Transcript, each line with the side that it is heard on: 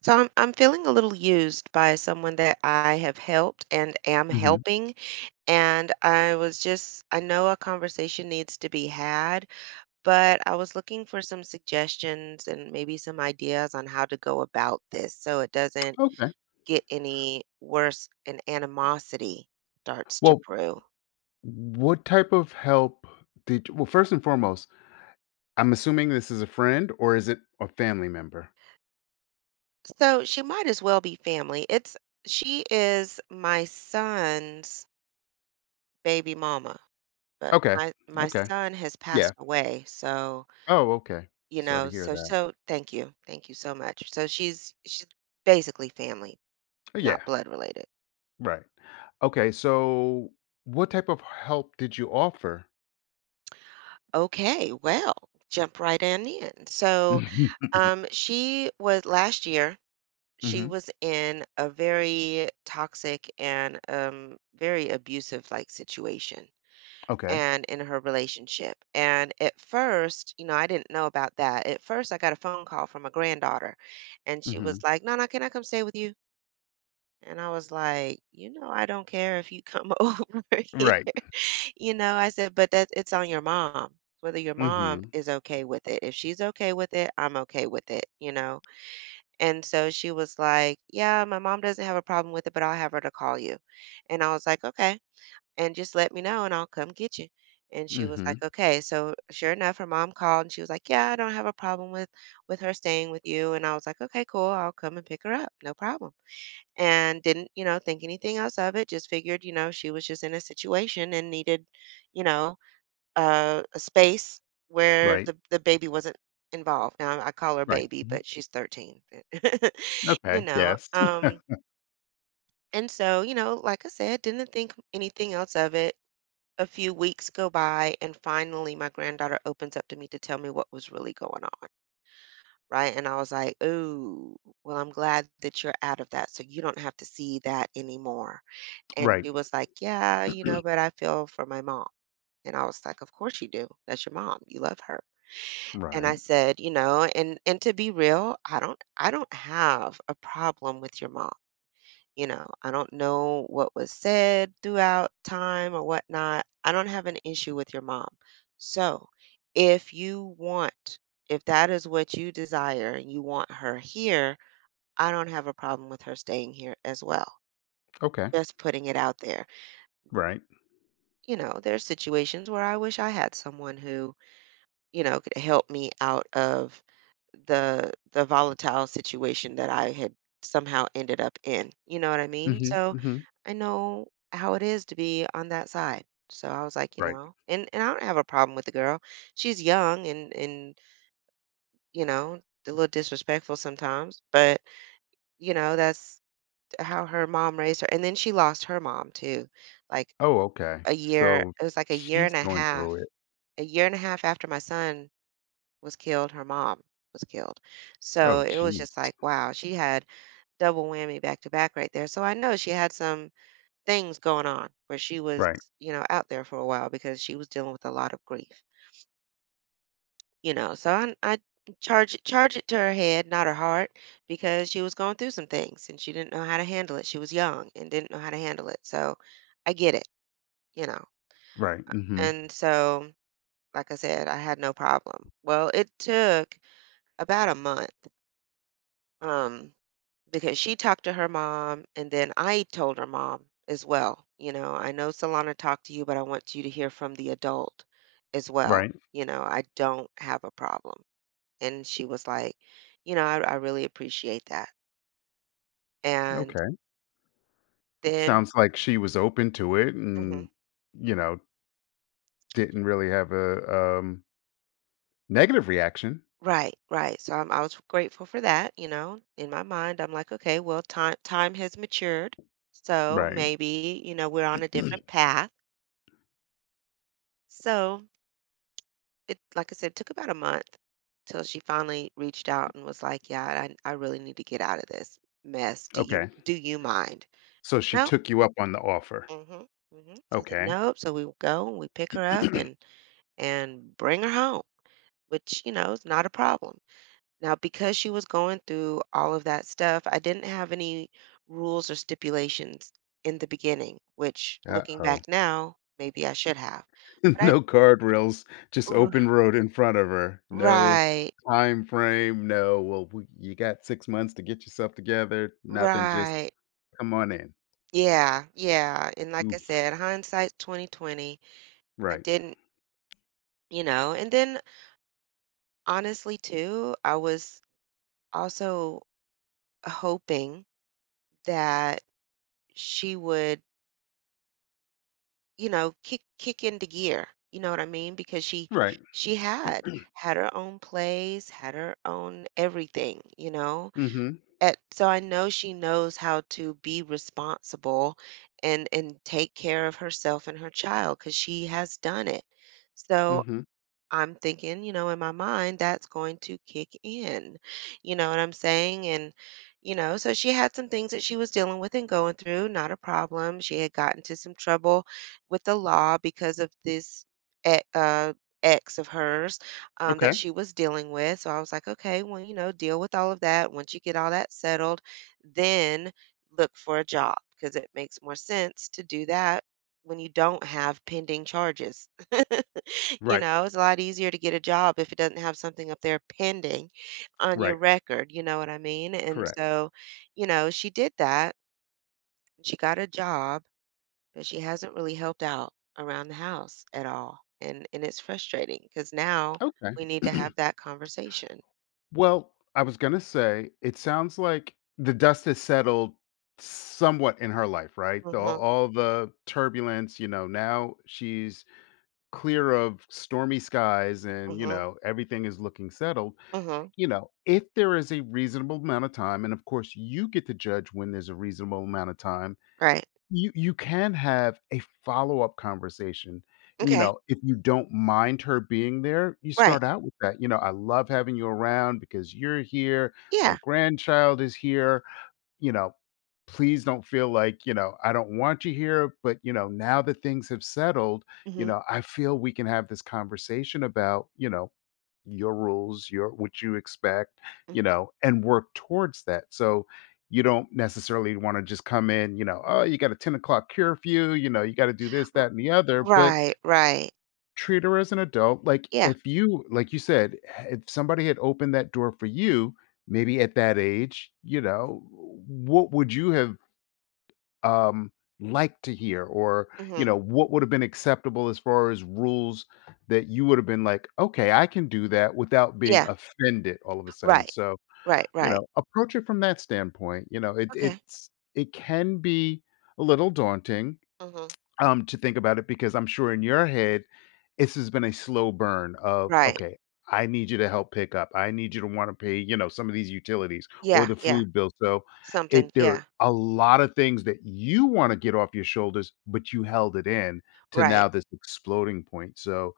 right: So I'm feeling a little used by someone that I have helped and am
left: Mhm.
right: helping. And I was just, I know a conversation needs to be had, but I was looking for some suggestions and maybe some ideas on how to go about this so it doesn't
left: Okay.
right: get any worse and animosity starts to
left: Well,
right: brew.
left: what type of help did well, first and foremost, I'm assuming this is a friend or is it a family member?
right: So she might as well be family. It's She is my son's baby mama, but
left: Okay.
right: my
left: Okay.
right: son has
left: Yeah.
right: passed away, so.
left: Oh, okay.
right: You
left: Sorry to
right: know,
left: hear
right: so
left: that.
right: so thank you. Thank you so much. So she's basically family,
left: Yeah.
right: not blood related.
left: Right. Okay. So, what type of help did you offer?
right: Okay, well, jump right on in. So, she was last year, she
left: hmm
right: was in a very toxic and very abusive like situation
left: Okay.
right: and in her relationship. And at first, you know, I didn't know about that. At first, I got a phone call from a granddaughter and she was
left: hmm
right: like, "Nana, can I come stay with you?" And I was like, "You know, I don't care if you come over."
left: Right.
right: You know, I said, "But that it's on your mom. Whether your mom
left: hmm
right: is okay with it. If she's okay with it, I'm okay with it, you know?" And so she was like, "Yeah, my mom doesn't have a problem with it, but I'll have her to call you." And I was like, "Okay. And just let me know and I'll come get you." And she was like,
left: hmm
right: "Okay." So sure enough, her mom called and she was like, "Yeah, I don't have a problem with her staying with you." And I was like, "Okay, cool. I'll come and pick her up. No problem." And didn't, you know, think anything else of it. Just figured, you know, she was just in a situation and needed, you know, a space where
left: Right.
right: the baby wasn't involved. Now I call her
left: Right.
right: baby, but
left: Mhm.
right: she's 13, you
left: Okay.
right: know.
left: Yes.
right: And so, you know, like I said, didn't think anything else of it. A few weeks go by, and finally, my granddaughter opens up to me to tell me what was really going on. Right. And I was like, "Oh, well, I'm glad that you're out of that. So you don't have to see that anymore." And
left: Right.
right: she was like, "Yeah, you know, but I feel for my mom." And I was like, "Of course you do. That's your mom. You love her." And I
left: Right.
right: said, "You know, and to be real, I don't have a problem with your mom. You know, I don't know what was said throughout time or whatnot. I don't have an issue with your mom. So, if you want, if that is what you desire and you want her here, I don't have a problem with her staying here as well.
left: Okay.
right: Just putting it out there.
left: Right.
right: You know, there's situations where I wish I had someone who, you know, could help me out of the volatile situation that I had somehow ended up in. You know what I mean?
left: hmm
right: So
left: hmm
right: I know how it is to be on that side. So I was like, you
left: Right.
right: know, and I don't have a problem with the girl. She's young and you know, a little disrespectful sometimes, but you know, that's how her mom raised her. And then she lost her mom too. Like
left: Oh, okay. So
right: it was like a year
left: she's
right: and a
left: going
right: half
left: through it.
right: a year and a half after my son was killed, her mom was killed. So
left: Oh,
right: it was
left: jeez.
right: just like, wow, she had double whammy back to back right there. So I know she had some things going on where she was,
left: Right,
right: you know, out there for a while because she was dealing with a lot of grief, you know. So I charge it to her head, not her heart, because she was going through some things and she didn't know how to handle it. She was young and didn't know how to handle it. So I get it, you know.
left: right, mhm,
right: And so, like I said, I had no problem. Well, it took about a month, um because she talked to her mom. And then I told her mom as well, you know, I know Solana talked to you, but I want you to hear from the adult as well.
left: right,
right: You know, I don't have a problem. And she was like, you know, I really appreciate that. And
left: okay.
right: then.
left: Sounds like she was open to it
right: Mhm.
left: and, you know, didn't really have a, um, negative reaction.
right: Right, right. I was grateful for that, you know. In my mind, I'm like, okay, well, time has matured, so
left: Right,
right: maybe, you know, we're on a different path. So it, like I said, took about a month till she finally reached out and was like, "Yeah, I really need to get out of this mess. Do you
left: okay.
right: do you mind?"
left: So she
right: No.
left: took you up on the offer.
right: Mhm. Mhm. So I said,
left: Okay.
right: "Nope." So we go and we pick her up and bring her home, which you know is not a problem. Now, because she was going through all of that stuff, I didn't have any rules or stipulations in the beginning, which looking back
left: Uh-oh.
right: now, maybe I should have. But I
left: No guardrails, just
right: r-
left: open road in front of her. No
right: right,
left: time frame, no, "Well, we you got 6 months to get yourself together," nothing, just,
right: right.
left: "Come on in."
right: Yeah, yeah, and like I
left: Oof,
right: said, hindsight's 20/20. I
left: right,
right: didn't, you know, and then honestly too, I was also hoping that she would, you know, kick into gear. You know what I mean? Because she
left: right.
right: she had had her own plays, had her own everything, you know?
left: Mhm,
right: So I know she knows how to be responsible and take care of herself and her child because she has done it. So
left: mhm.
right: I'm thinking, you know, in my mind, that's going to kick in. You know what I'm saying? And, you know, so she had some things that she was dealing with and going through, not a problem. She had gotten into some trouble with the law because of this e- uh, ex of hers, that
left: Okay.
right: she was dealing with. So I was like, okay, well, you know, deal with all of that. Once you get all that settled, then look for a job because it makes more sense to do that when you don't have pending charges. You
left: Right,
right: know, it's a lot easier to get a job if it doesn't have something up there pending on your
left: right,
right: record, you know what I mean? And
left: correct.
right: so, you know, she did that. She got a job, but she hasn't really helped out around the house at all. And it's frustrating because now
left: Okay.
right: we need to have that conversation.
left: Well, I was gonna say, it sounds like the dust has settled somewhat in her life, right? The
right: Mhm.
left: all the turbulence, you know, now she's clear of stormy skies and, you
right: Mhm.
left: know, everything is looking settled.
right: Mhm.
left: You know, if there is a reasonable amount of time, and of course you get to judge when there's a reasonable amount of time.
right: Right.
left: You can have a follow-up conversation, and, you
right: Okay.
left: know, if you don't mind her being there, you
right: Right.
left: start out with that, you know, "I love having you around because you're here, my
right: Yeah.
left: grandchild is here, you know, please don't feel like, you know, I don't want you here, but, you know, now that things have settled, you
right: Mhm.
left: know, I feel we can have this conversation about, you know, your rules, your what you expect, you
right: Mhm.
left: know, and work towards that." So you don't necessarily want to just come in, you know, oh, you got a 10 o'clock curfew, you know, you got to do this,
right: R-
left: that, and the other, but
right: Right, right.
left: treat her as an adult. Like
right: Yeah.
left: if you, like you said, eh, if somebody had opened that door for you, maybe at that age, you know, what would you have, um, like to hear, or you
right: Mhm.
left: know what would have been acceptable as far as rules that you would have been like, okay, I can do that without being
right: Yeah.
left: offended all of a sudden.
right: Right.
left: So
right: Right,
left: you
right: right.
left: know, approach it from that standpoint. You know, it
right: Okay.
left: it's it can be a little daunting,
right: Mhm.
left: to think about it, because I'm sure in your head, this has been a slow burn of,
right: Right.
left: okay, I need you to help pick up. I need you to want to pay, you know, some of these utilities or
right: Yeah,
left: the
right: yeah.
left: food bill. So
right: Something,
left: it there are
right: yeah,
left: a lot of things that you want to get off your shoulders, but you held it in to
right: right.
left: now this exploding point. So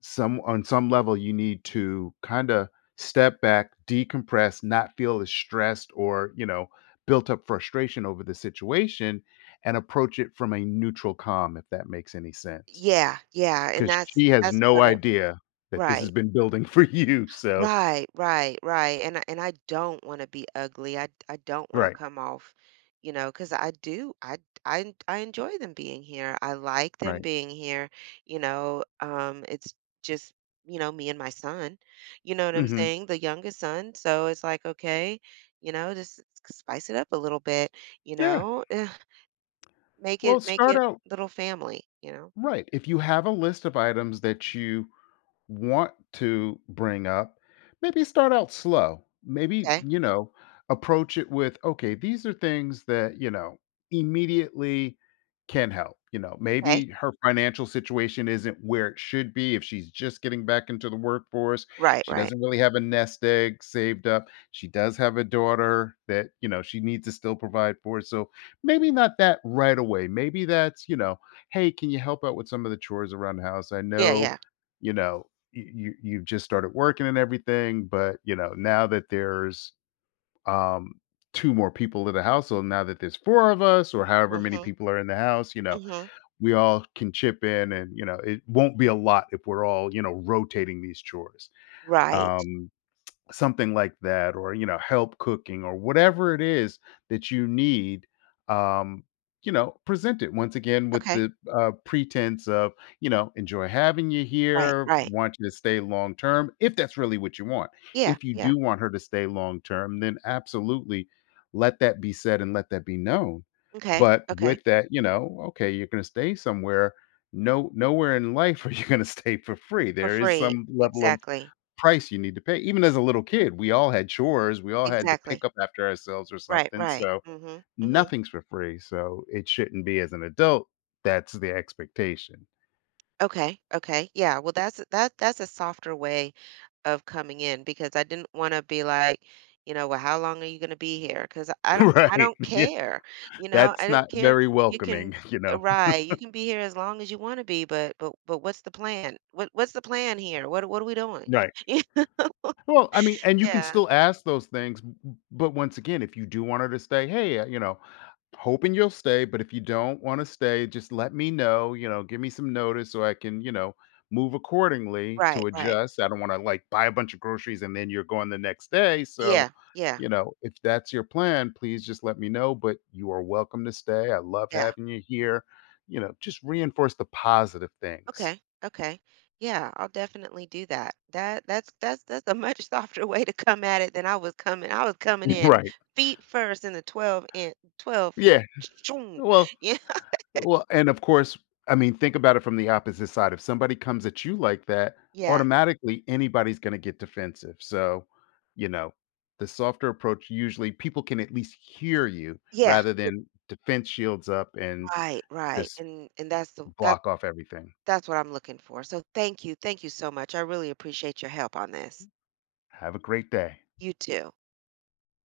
left: some on some level you need to kinda step back, decompress, not feel as stressed or, you know, built up frustration over the situation, and approach it from a neutral calm, if that makes any sense.
right: Yeah, yeah, and
left: Because
right: that's
left: she has
right: that's
left: no
right: what it.
left: idea that this has
right: Right,
left: been building for you, so.
right: right, right, right, and I don't wanna be ugly, I don't wanna
left: Right,
right: come off, you know, because I do, I enjoy them being here, I like them
left: right.
right: being here, you know, it's just, you know, me and my son, you know what I'm
left: Mhm.
right: saying? The youngest son, so it's like, okay, you know, just spice it up a little bit, you
left: Yeah.
right: know? Make it
left: Well,
right: make
left: start
right: it
left: out.
right: little family, you know?
left: Right. If you have a list of items that you want to bring up, maybe start out slow. Maybe,
right: Okay,
left: you know, approach it with, okay, these are things that, you know, immediately can help. You know,
right: okay.
left: maybe her financial situation isn't where it should be. If she's just getting back into the workforce,
right: Right,
left: she
right: right.
left: doesn't really have a nest egg saved up. She does have a daughter that, you know, she needs to still provide for. So maybe not that right away. Maybe that's, you know, hey, can you help out with some of the chores around the house? I
right: Yeah,
left: know,
right: yeah.
left: you know, you've just started working and everything, but you know, now that there's um two more people in the household, now that there's four of us or however many
right: Mhm,
left: people are in the house, you know,
right: mhm.
left: we all can chip in, and you know, it won't be a lot if we're all, you know, rotating these chores.
right: Right.
left: Um Something like that, or, you know, help cooking or whatever it is that you need, um, you know, present it once again with
right: Okay.
left: the pretense of, you know, enjoy having you
right: Right,
left: here,
right: right.
left: want you to stay long term, if that's really what you want.
right: Yeah,
left: If you
right: yeah.
left: do want her to stay long term, then absolutely let that be said and let that be known.
right: Okay,
left: But
right: okay.
left: with that, you know, okay, you're gonna stay somewhere. No nowhere in life are you gonna stay for free.
right: For
left: There is
right: free.
left: some level of
right: Exactly,
left: price you need to pay. Even as a little kid, we all had chores, we all had to pick
right: exactly.
left: up after ourselves or
right: Right,
left: something,
right: right.
left: so
right: Mhm, mhm.
left: nothing's for free, so it shouldn't be as an adult, that's the expectation.
right: Okay, okay. Yeah, well, that's a softer way of coming in because I didn't wanna be like, you know, "Well, how long are you gonna be here? Cause I don't I
left: Right,
right: don't
left: yeah,
right: care, you know, I
left: that's
right: don't
left: not
right: care.
left: very
right: You can
left: welcoming, you know?
right: right, you can be here as long as you wanna be, but what's the plan? What's the plan here? What are we doing?
left: Right.
right: You know?"
left: Well, I mean, and you can
right: Yeah.
left: still ask those things, but once again, if you do want her to stay, hey, you know, hoping you'll stay, but if you don't want to stay, just let me know, you know, give me some notice so I can, you know, move accordingly
right: Right,
left: to
right: right.
left: adjust. I don't want to like buy a bunch of groceries and then you're going the next day. So,
right: Yeah, yeah,
left: you know, if that's your plan, please just let me know, but you are welcome to stay. I love
right: yeah.
left: having you here. You know, just reinforce the positive things.
right: Okay. Okay. Yeah, I'll definitely do that. That's a much softer way to come at it than I was coming. I was coming in
left: Right.
right: feet first in the 12 feet.
left: Yeah.
right: Shoom.
left: Well,
right: Yeah.
left: Well, and of course, I mean, think about it from the opposite side. If somebody comes at you like that,
right: Yeah.
left: automatically anybody's going to get defensive. So, you know, the softer approach usually people can at least hear you
right: Yeah.
left: rather than defense shields up and
right: Right, right.
left: just
right: And that's the
left: block off everything.
right: that's what I'm looking for. So thank you. Thank you so much. I really appreciate your help on this.
left: Have a great day.
right: You too.